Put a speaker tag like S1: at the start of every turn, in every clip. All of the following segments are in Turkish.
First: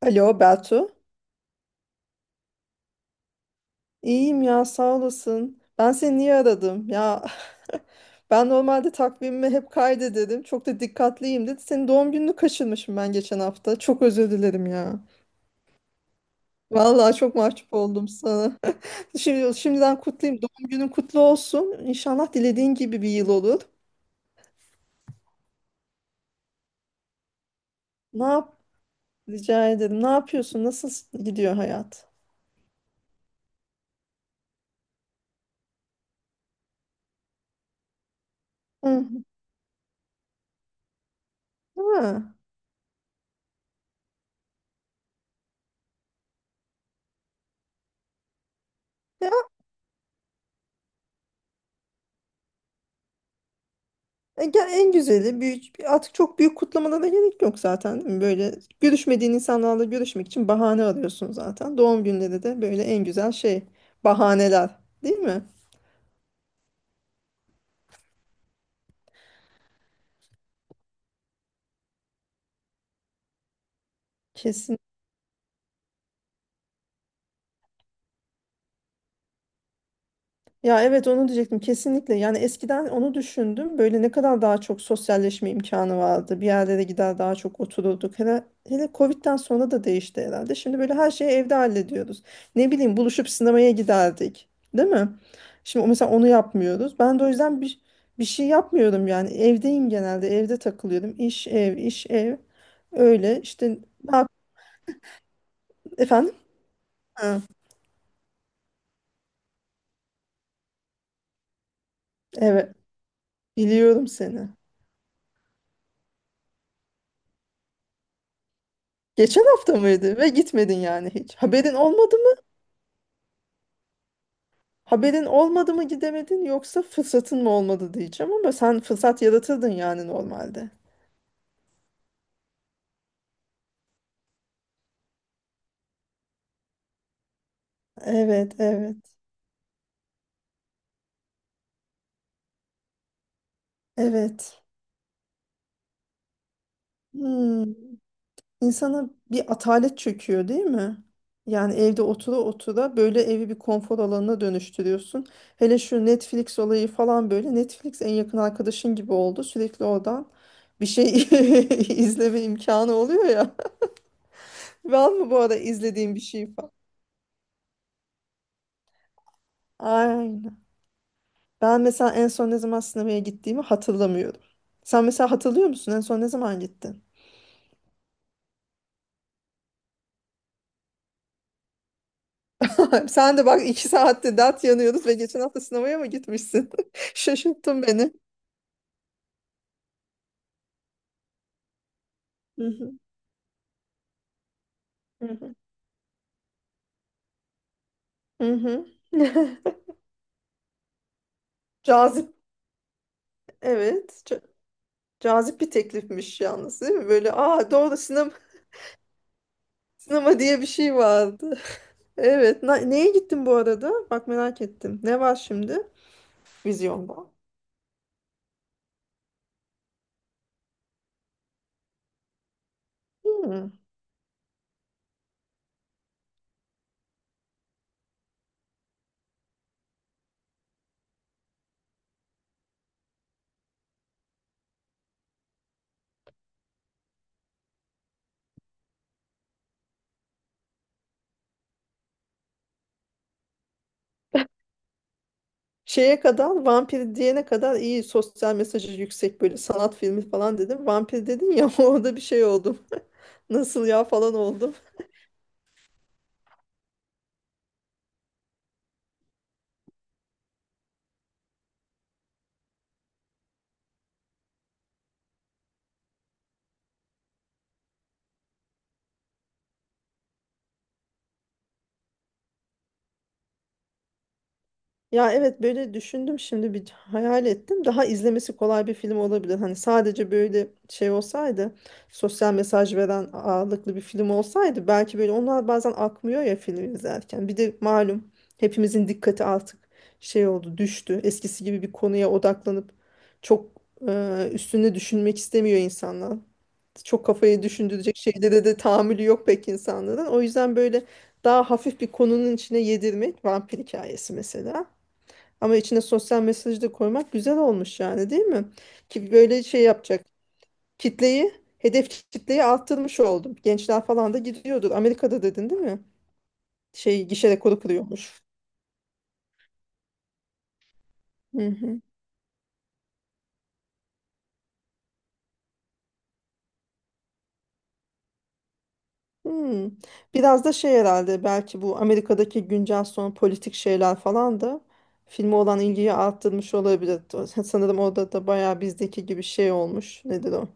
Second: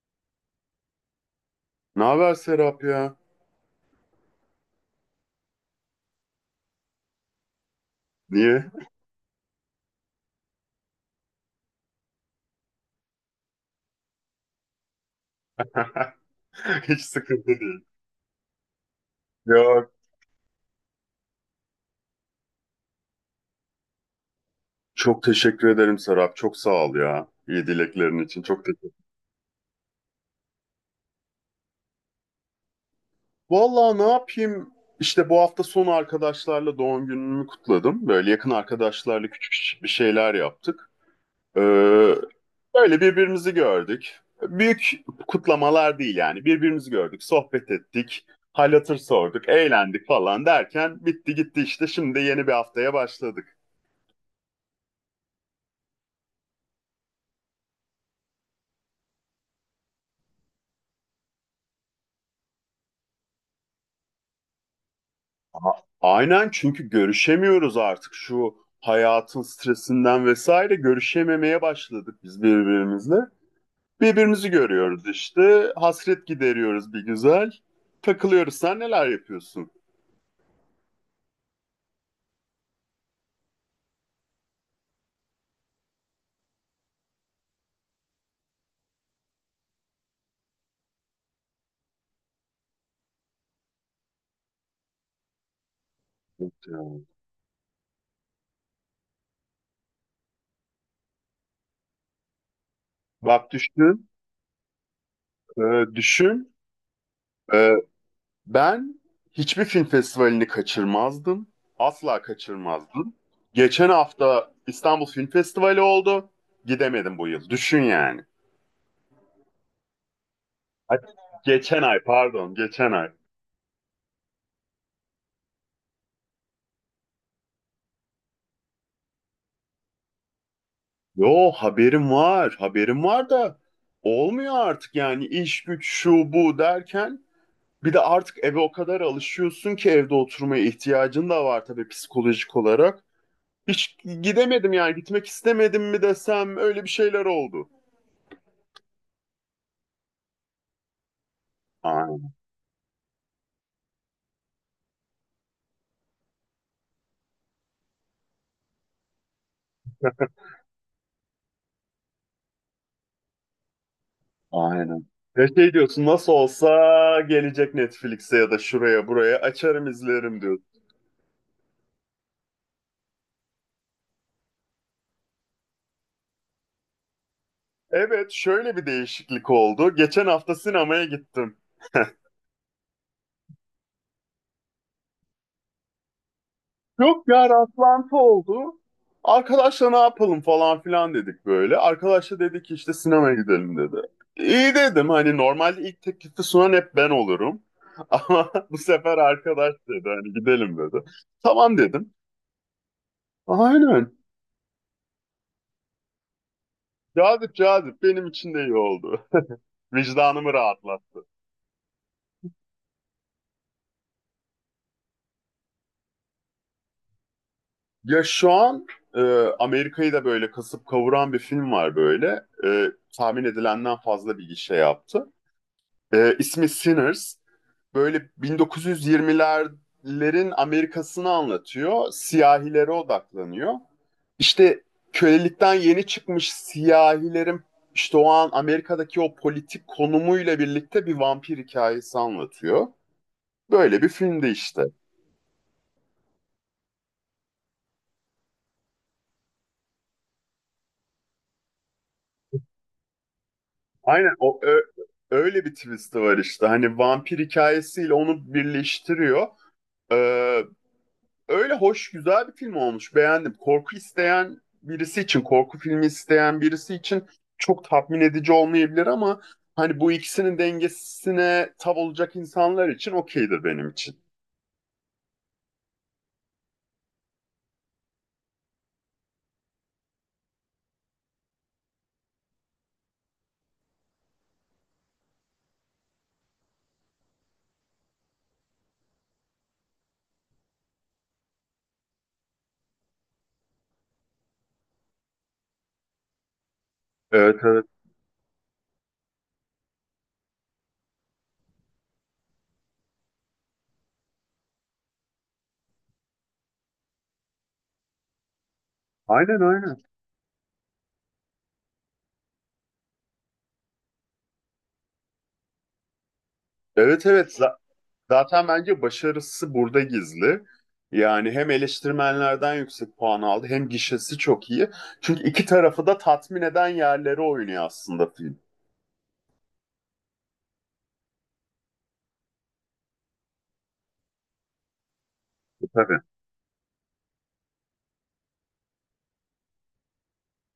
S1: Alo Beltu.
S2: Ne haber Serap ya?
S1: İyiyim ya sağ olasın. Ben seni niye aradım? Ya ben
S2: Niye?
S1: normalde takvimimi hep kaydederim. Çok da dikkatliyim dedi. Senin doğum gününü kaçırmışım ben geçen hafta. Çok özür dilerim ya.
S2: Hiç
S1: Vallahi çok
S2: sıkıntı
S1: mahcup
S2: değil.
S1: oldum sana. Şimdi,
S2: Ya,
S1: şimdiden kutlayayım. Doğum günün kutlu olsun. İnşallah dilediğin gibi bir yıl olur.
S2: çok teşekkür ederim Serap. Çok sağ ol ya. İyi dileklerin
S1: Ne
S2: için.
S1: yap?
S2: Çok teşekkür.
S1: Rica ederim. Ne yapıyorsun? Nasıl gidiyor hayat?
S2: Vallahi ne yapayım? İşte bu hafta sonu arkadaşlarla doğum günümü kutladım. Böyle yakın
S1: Hı.
S2: arkadaşlarla küçük bir şeyler yaptık. Ee,
S1: Ha.
S2: böyle birbirimizi gördük. Büyük kutlamalar değil yani. Birbirimizi gördük, sohbet ettik, hal hatır sorduk, eğlendik falan derken bitti gitti işte. Şimdi de yeni bir haftaya başladık.
S1: Artık çok büyük kutlamalara gerek yok zaten, değil mi? Böyle görüşmediğin insanlarla görüşmek için bahane arıyorsun zaten. Doğum günleri de böyle en güzel şey, bahaneler değil mi?
S2: Aynen, çünkü görüşemiyoruz artık şu hayatın stresinden vesaire, görüşememeye başladık biz birbirimizle. Birbirimizi görüyoruz işte. Hasret gideriyoruz bir güzel. Takılıyoruz. Sen neler yapıyorsun?
S1: Ya evet onu diyecektim kesinlikle. Yani eskiden onu düşündüm. Böyle ne kadar daha çok sosyalleşme imkanı vardı. Bir yerlere gider daha çok otururduk. Hele Covid'den sonra da değişti herhalde. Şimdi böyle her şeyi evde hallediyoruz. Ne bileyim, buluşup sinemaya giderdik. Değil mi? Şimdi mesela onu
S2: Yok ya.
S1: yapmıyoruz. Ben de o yüzden bir şey yapmıyorum yani. Evdeyim genelde. Evde takılıyorum. İş ev, iş ev. Öyle
S2: Bak
S1: işte.
S2: düşün,
S1: ne yap-
S2: e,
S1: Efendim?
S2: düşün.
S1: Ha,
S2: E, ben hiçbir film festivalini kaçırmazdım. Asla
S1: evet,
S2: kaçırmazdım. Geçen
S1: biliyorum seni.
S2: hafta İstanbul Film Festivali oldu. Gidemedim bu yıl. Düşün yani.
S1: Geçen hafta mıydı ve gitmedin
S2: Ay,
S1: yani hiç.
S2: geçen ay pardon, geçen ay.
S1: Haberin olmadı mı, gidemedin, yoksa fırsatın mı olmadı diyeceğim, ama sen fırsat yaratırdın yani normalde.
S2: Yo haberim var, haberim var da olmuyor artık yani, iş güç şu bu derken bir de artık
S1: Evet,
S2: eve o
S1: evet,
S2: kadar alışıyorsun ki evde oturmaya ihtiyacın da var tabii psikolojik olarak. Hiç
S1: evet.
S2: gidemedim yani, gitmek istemedim mi desem, öyle bir şeyler
S1: Hmm.
S2: oldu.
S1: İnsana bir atalet çöküyor değil mi? Yani evde
S2: Aynen,
S1: otura otura böyle evi bir konfor alanına dönüştürüyorsun. Hele şu Netflix olayı falan böyle. Netflix en yakın arkadaşın gibi oldu. Sürekli oradan bir şey izleme imkanı oluyor ya.
S2: aynen.
S1: Var mı bu
S2: Ve
S1: arada
S2: şey diyorsun,
S1: izlediğin bir
S2: nasıl
S1: şey
S2: olsa
S1: falan?
S2: gelecek Netflix'e ya da şuraya buraya, açarım izlerim
S1: Aynen.
S2: diyorsun.
S1: Ben mesela en son ne zaman sinemaya gittiğimi hatırlamıyorum. Sen mesela hatırlıyor musun? En son ne zaman gittin?
S2: Evet, şöyle bir değişiklik oldu. Geçen hafta sinemaya gittim.
S1: Sen de bak, iki saatte dert yanıyoruz ve geçen hafta sinemaya mı gitmişsin?
S2: Yok ya,
S1: Şaşırttın beni.
S2: rastlantı oldu. Arkadaşla ne yapalım falan filan dedik böyle. Arkadaşla dedik
S1: Hı
S2: ki işte,
S1: hı.
S2: sinemaya gidelim dedi. İyi dedim,
S1: Hı
S2: hani
S1: hı.
S2: normalde ilk teklifi sunan hep ben olurum. Ama
S1: Hı
S2: bu
S1: hı.
S2: sefer arkadaş dedi hani, gidelim dedi. Tamam dedim.
S1: Cazip,
S2: Aynen.
S1: evet. Cazip bir teklifmiş yalnız değil mi? Böyle
S2: Cazip
S1: aa, doğru,
S2: cazip, benim
S1: sinema,
S2: için de iyi oldu.
S1: sinema
S2: Vicdanımı
S1: diye bir şey
S2: rahatlattı.
S1: vardı. Evet. Neye gittin bu arada? Bak merak ettim. Ne var şimdi vizyonda?
S2: Ya şu an e, Amerika'yı da böyle kasıp kavuran bir film var böyle. Tahmin
S1: Hmm.
S2: edilenden fazla bir gişe yaptı. İsmi Sinners. Böyle 1920'lerin Amerika'sını anlatıyor. Siyahilere odaklanıyor. İşte kölelikten yeni çıkmış siyahilerin, işte o an Amerika'daki o politik konumuyla birlikte, bir vampir hikayesi anlatıyor. Böyle bir filmdi işte.
S1: Şeye kadar Vampir diyene kadar iyi, sosyal mesajı yüksek, böyle sanat filmi falan dedim. Vampir dedin ya orada bir şey oldum. Nasıl ya
S2: Aynen,
S1: falan oldum.
S2: öyle bir twist'i var işte. Hani vampir hikayesiyle onu birleştiriyor. Ee, Öyle hoş, güzel bir film olmuş. Beğendim. Korku isteyen birisi için, korku filmi isteyen birisi için çok tatmin edici olmayabilir ama hani bu ikisinin dengesine tav olacak insanlar için okeydir benim için.
S1: Ya evet, böyle düşündüm şimdi, bir hayal ettim. Daha izlemesi kolay bir film olabilir. Hani sadece böyle şey olsaydı, sosyal mesaj veren ağırlıklı bir film olsaydı, belki böyle onlar bazen akmıyor ya film izlerken. Bir de malum, hepimizin dikkati artık şey oldu, düştü. Eskisi gibi bir konuya odaklanıp çok üstüne düşünmek istemiyor insanlar. Çok
S2: Evet,
S1: kafayı
S2: evet.
S1: düşündürecek şeylere de tahammülü yok pek insanların. O yüzden böyle daha hafif bir konunun içine yedirmek, vampir hikayesi mesela. Ama içine sosyal mesajı da koymak güzel olmuş yani, değil mi? Ki
S2: Aynen,
S1: böyle şey
S2: aynen.
S1: yapacak. Kitleyi, hedef kitleyi arttırmış oldum. Gençler falan da gidiyordur. Amerika'da dedin değil mi? Şey,
S2: Evet,
S1: gişe
S2: evet.
S1: rekoru kırıyormuş.
S2: Zaten bence başarısı burada gizli. Yani
S1: Hı
S2: hem
S1: hı.
S2: eleştirmenlerden yüksek puan aldı, hem gişesi çok iyi. Çünkü iki tarafı da tatmin eden yerlere oynuyor aslında film.
S1: Hmm. Biraz da şey herhalde, belki bu Amerika'daki güncel son politik şeyler falan da filme olan ilgiyi
S2: Tabii.
S1: arttırmış olabilir. Sanırım orada da bayağı bizdeki gibi şey olmuş. Nedir o?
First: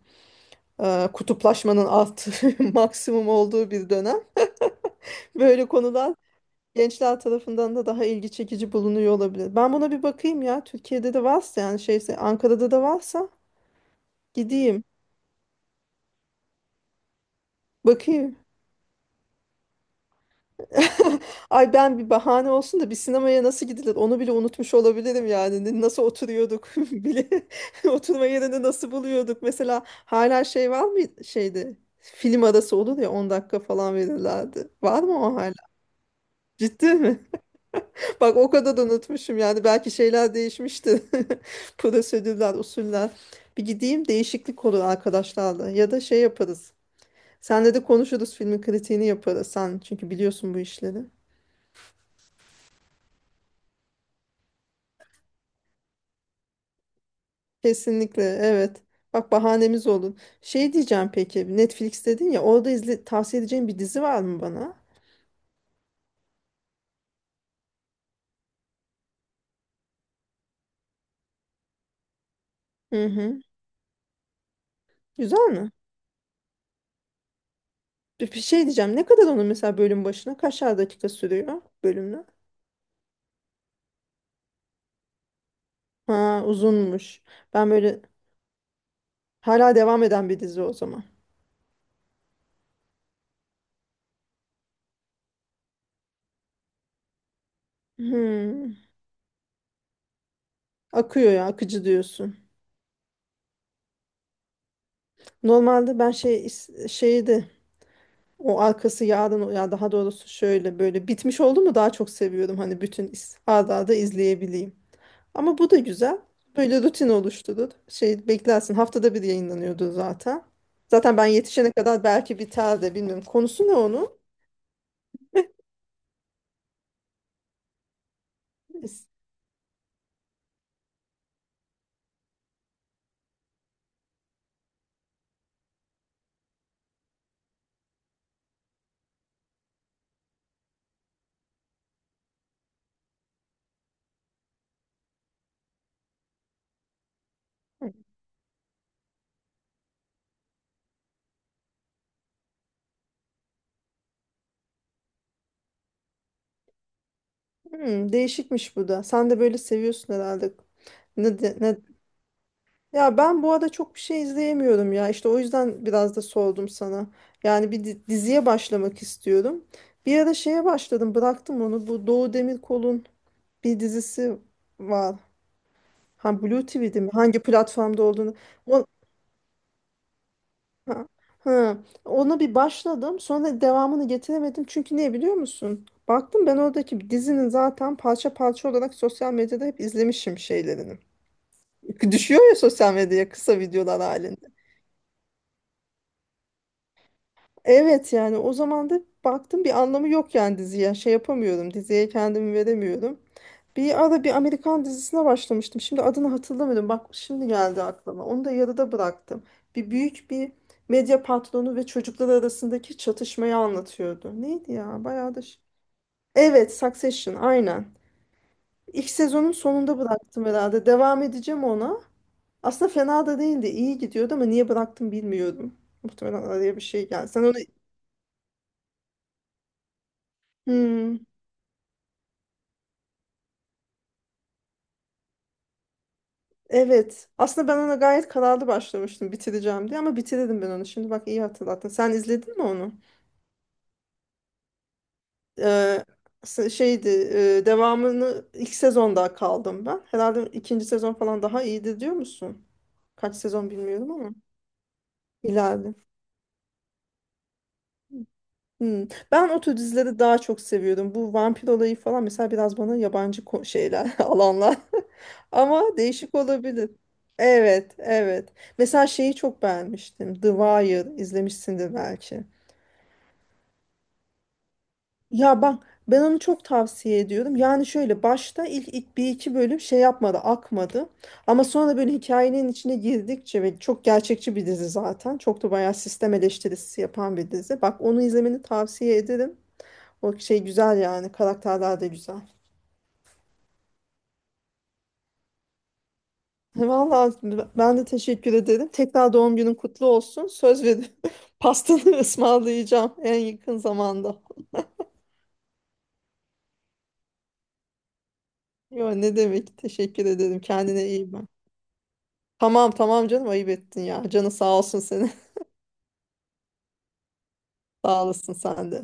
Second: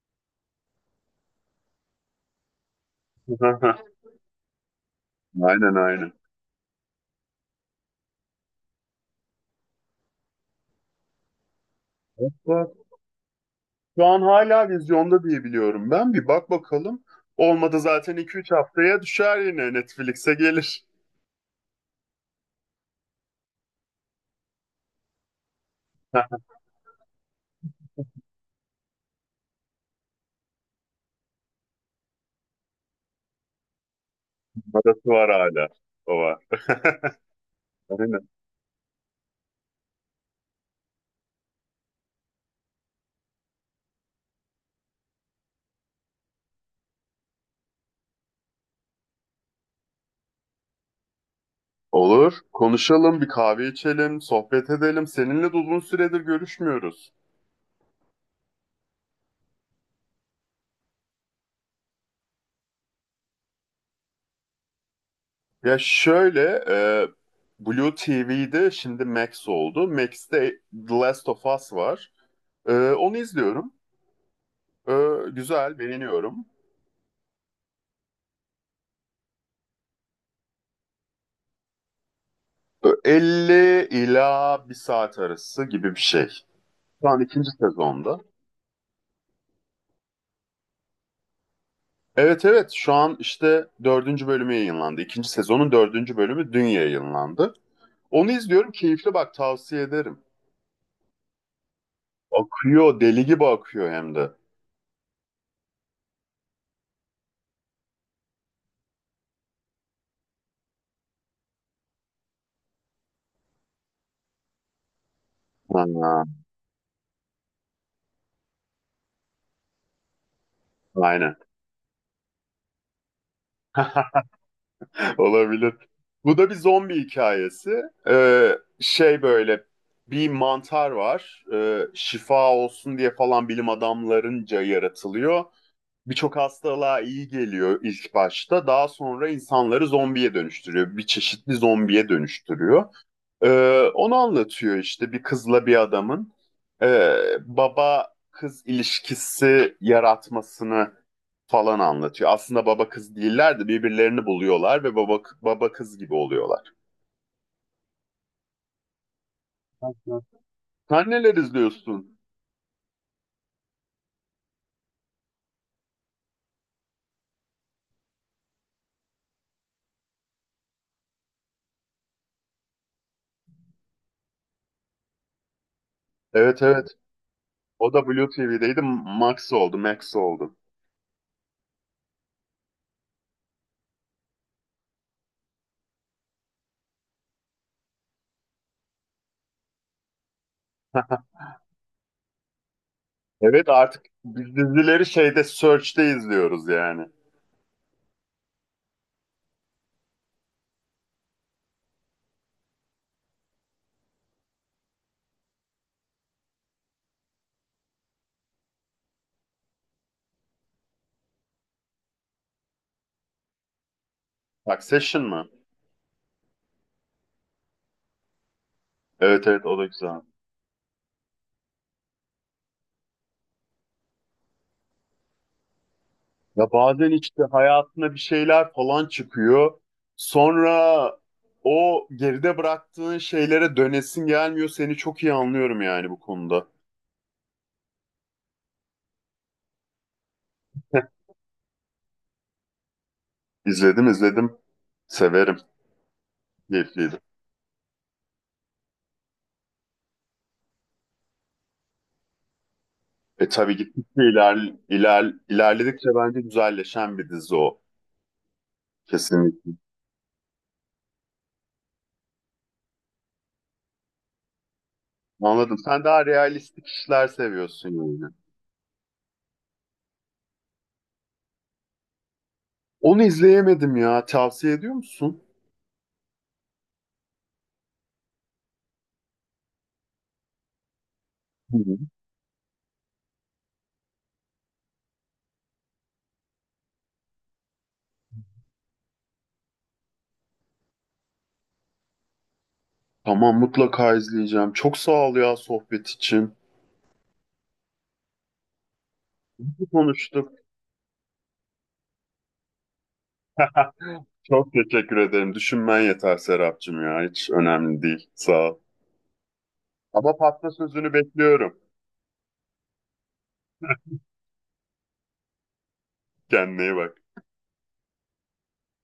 S1: Kutuplaşmanın arttığı, maksimum olduğu bir dönem. Böyle
S2: Aynen, aynen.
S1: konular gençler tarafından da daha ilgi çekici bulunuyor olabilir. Ben buna bir bakayım ya. Türkiye'de de varsa, yani şeyse, Ankara'da da varsa
S2: Şu an hala
S1: gideyim.
S2: vizyonda diye biliyorum ben. Bir bak bakalım. Olmadı zaten
S1: Bakayım.
S2: iki üç haftaya düşer, yine Netflix'e gelir.
S1: Ay, ben bir bahane olsun da, bir sinemaya nasıl gidilir onu bile unutmuş olabilirim yani. Nasıl oturuyorduk bile. Oturma yerini nasıl buluyorduk. Mesela hala şey var mı şeyde? Film arası olur ya, 10 dakika falan verirlerdi. Var
S2: Parası
S1: mı
S2: var
S1: o
S2: hala.
S1: hala?
S2: O var.
S1: Ciddi mi?
S2: Aynen.
S1: Bak, o kadar da unutmuşum yani, belki şeyler değişmişti. Prosedürler, usuller. Bir gideyim, değişiklik olur arkadaşlarla ya da şey yaparız. Senle de konuşuruz, filmin kritiğini yaparız, sen çünkü biliyorsun bu işleri.
S2: Olur. Konuşalım, bir kahve içelim, sohbet edelim. Seninle de uzun süredir görüşmüyoruz.
S1: Kesinlikle evet. Bak, bahanemiz olun. Şey diyeceğim, peki Netflix dedin ya, orada izle, tavsiye edeceğin bir dizi var mı bana?
S2: Ya şöyle, Blue TV'de şimdi Max oldu. Max'te The Last of Us var.
S1: Hı
S2: Onu
S1: hı.
S2: izliyorum. E,
S1: Güzel mi?
S2: güzel, beğeniyorum.
S1: Bir şey diyeceğim, ne kadar onun mesela bölüm başına, kaçar dakika sürüyor bölümler?
S2: E, 50 ila bir saat arası gibi bir şey.
S1: Ha,
S2: Şu an
S1: uzunmuş.
S2: ikinci
S1: Ben böyle,
S2: sezonda.
S1: hala devam eden bir dizi o zaman.
S2: Evet evet, şu an işte dördüncü bölümü yayınlandı. İkinci sezonun dördüncü bölümü dün yayınlandı. Onu izliyorum,
S1: Hmm.
S2: keyifli, bak tavsiye ederim.
S1: Akıyor ya, akıcı diyorsun.
S2: Akıyor, deli gibi akıyor hem de.
S1: Normalde ben şey şeydi, o arkası yarın ya, daha doğrusu şöyle böyle bitmiş oldu mu daha çok seviyorum, hani bütün arda arda izleyebileyim. Ama bu da güzel.
S2: Aa,
S1: Böyle rutin oluşturur. Şey, beklersin, haftada bir yayınlanıyordu zaten. Zaten ben
S2: aynen,
S1: yetişene kadar belki biter de, bilmiyorum. Konusu ne onun?
S2: olabilir. Bu da bir zombi hikayesi. Ee,
S1: Is-
S2: böyle bir mantar var. Şifa olsun diye falan bilim adamlarınca yaratılıyor. Birçok hastalığa iyi geliyor ilk başta. Daha sonra insanları zombiye dönüştürüyor. Bir çeşitli zombiye dönüştürüyor. Onu anlatıyor işte, bir kızla bir adamın e, baba kız ilişkisi yaratmasını falan anlatıyor. Aslında baba kız değiller de birbirlerini buluyorlar ve baba kız gibi oluyorlar.
S1: Hmm, değişikmiş bu da. Sen de böyle seviyorsun
S2: Hı.
S1: herhalde.
S2: Sen neler
S1: Ne, de- ne
S2: izliyorsun?
S1: Ya ben bu arada çok bir şey izleyemiyorum ya. İşte o yüzden biraz da sordum sana. Yani bir diziye başlamak istiyorum. Bir ara şeye başladım, bıraktım onu. Bu Doğu Demirkol'un bir dizisi var. Ha,
S2: Evet,
S1: Blue
S2: evet.
S1: TV'de mi? Hangi
S2: O
S1: platformda
S2: da Blue
S1: olduğunu.
S2: TV'deydi.
S1: O,
S2: Max oldu, Max oldu.
S1: ha, ha. Ona bir başladım. Sonra devamını getiremedim. Çünkü niye biliyor musun? Baktım, ben oradaki dizinin zaten parça parça olarak sosyal medyada hep izlemişim şeylerini. Düşüyor ya sosyal medyaya, kısa
S2: Evet
S1: videolar
S2: artık
S1: halinde.
S2: biz dizileri şeyde, Search'te izliyoruz yani.
S1: Evet, yani o zaman da baktım bir anlamı yok yani diziye. Şey yapamıyorum. Diziye kendimi veremiyorum. Bir ara bir Amerikan dizisine başlamıştım. Şimdi adını hatırlamıyorum. Bak, şimdi geldi aklıma. Onu da yarıda bıraktım. Bir büyük bir medya patronu ve çocuklar arasındaki çatışmayı anlatıyordu. Neydi ya?
S2: Succession
S1: Bayağı da
S2: mı?
S1: evet, Succession aynen. İlk
S2: Evet
S1: sezonun
S2: evet, o da
S1: sonunda
S2: güzel.
S1: bıraktım herhalde. Devam edeceğim ona. Aslında fena da değildi. İyi gidiyordu ama niye bıraktım bilmiyorum. Muhtemelen
S2: Ya
S1: araya bir şey
S2: bazen
S1: geldi.
S2: işte
S1: Sen onu...
S2: hayatına bir şeyler falan çıkıyor. Sonra
S1: Hmm.
S2: o geride bıraktığın şeylere dönesin gelmiyor. Seni çok iyi anlıyorum yani bu konuda.
S1: Evet. Aslında ben ona gayet kararlı başlamıştım, bitireceğim diye, ama bitirdim ben onu. Şimdi bak, iyi hatırlattın. Sen izledin mi onu?
S2: İzledim, izledim. Severim.
S1: Ee, Şeydi,
S2: Keyifliydi.
S1: devamını, ilk sezonda kaldım ben. Herhalde ikinci sezon falan daha iyiydi diyor musun? Kaç
S2: E
S1: sezon
S2: tabii
S1: bilmiyorum
S2: gittikçe
S1: ama ileride.
S2: ilerledikçe bence güzelleşen bir dizi o.
S1: Hmm. Ben o
S2: Kesinlikle.
S1: tür dizileri daha çok seviyordum. Bu vampir olayı falan mesela biraz bana yabancı, şeyler alanlar.
S2: Anladım.
S1: Ama
S2: Sen daha
S1: değişik
S2: realistik
S1: olabilir.
S2: işler seviyorsun
S1: Evet,
S2: yani.
S1: evet. Mesela şeyi çok beğenmiştim. The Wire, izlemişsindir belki.
S2: Onu izleyemedim ya. Tavsiye ediyor musun?
S1: Ya bak, ben onu çok tavsiye ediyorum. Yani şöyle başta ilk bir iki bölüm şey yapmadı, akmadı. Ama
S2: Hı.
S1: sonra böyle hikayenin içine girdikçe, ve çok gerçekçi bir dizi zaten. Çok da bayağı sistem eleştirisi yapan bir dizi. Bak, onu izlemeni tavsiye ederim. O şey güzel yani, karakterler de güzel.
S2: Tamam, mutlaka izleyeceğim. Çok sağ ol ya, sohbet için.
S1: Vallahi ben de teşekkür ederim. Tekrar doğum günün
S2: İyi
S1: kutlu olsun.
S2: konuştuk.
S1: Söz veriyorum. Pastanı ısmarlayacağım en yakın zamanda.
S2: Çok teşekkür ederim. Düşünmen yeter Serapcığım ya. Hiç önemli değil. Sağ ol.
S1: Yo, ne demek? Teşekkür
S2: Ama
S1: ederim.
S2: patla
S1: Kendine
S2: sözünü
S1: iyi bak.
S2: bekliyorum.
S1: Tamam tamam canım, ayıp ettin ya. Canı sağ olsun senin.
S2: Kendine iyi bak.
S1: Sağ olasın sen de.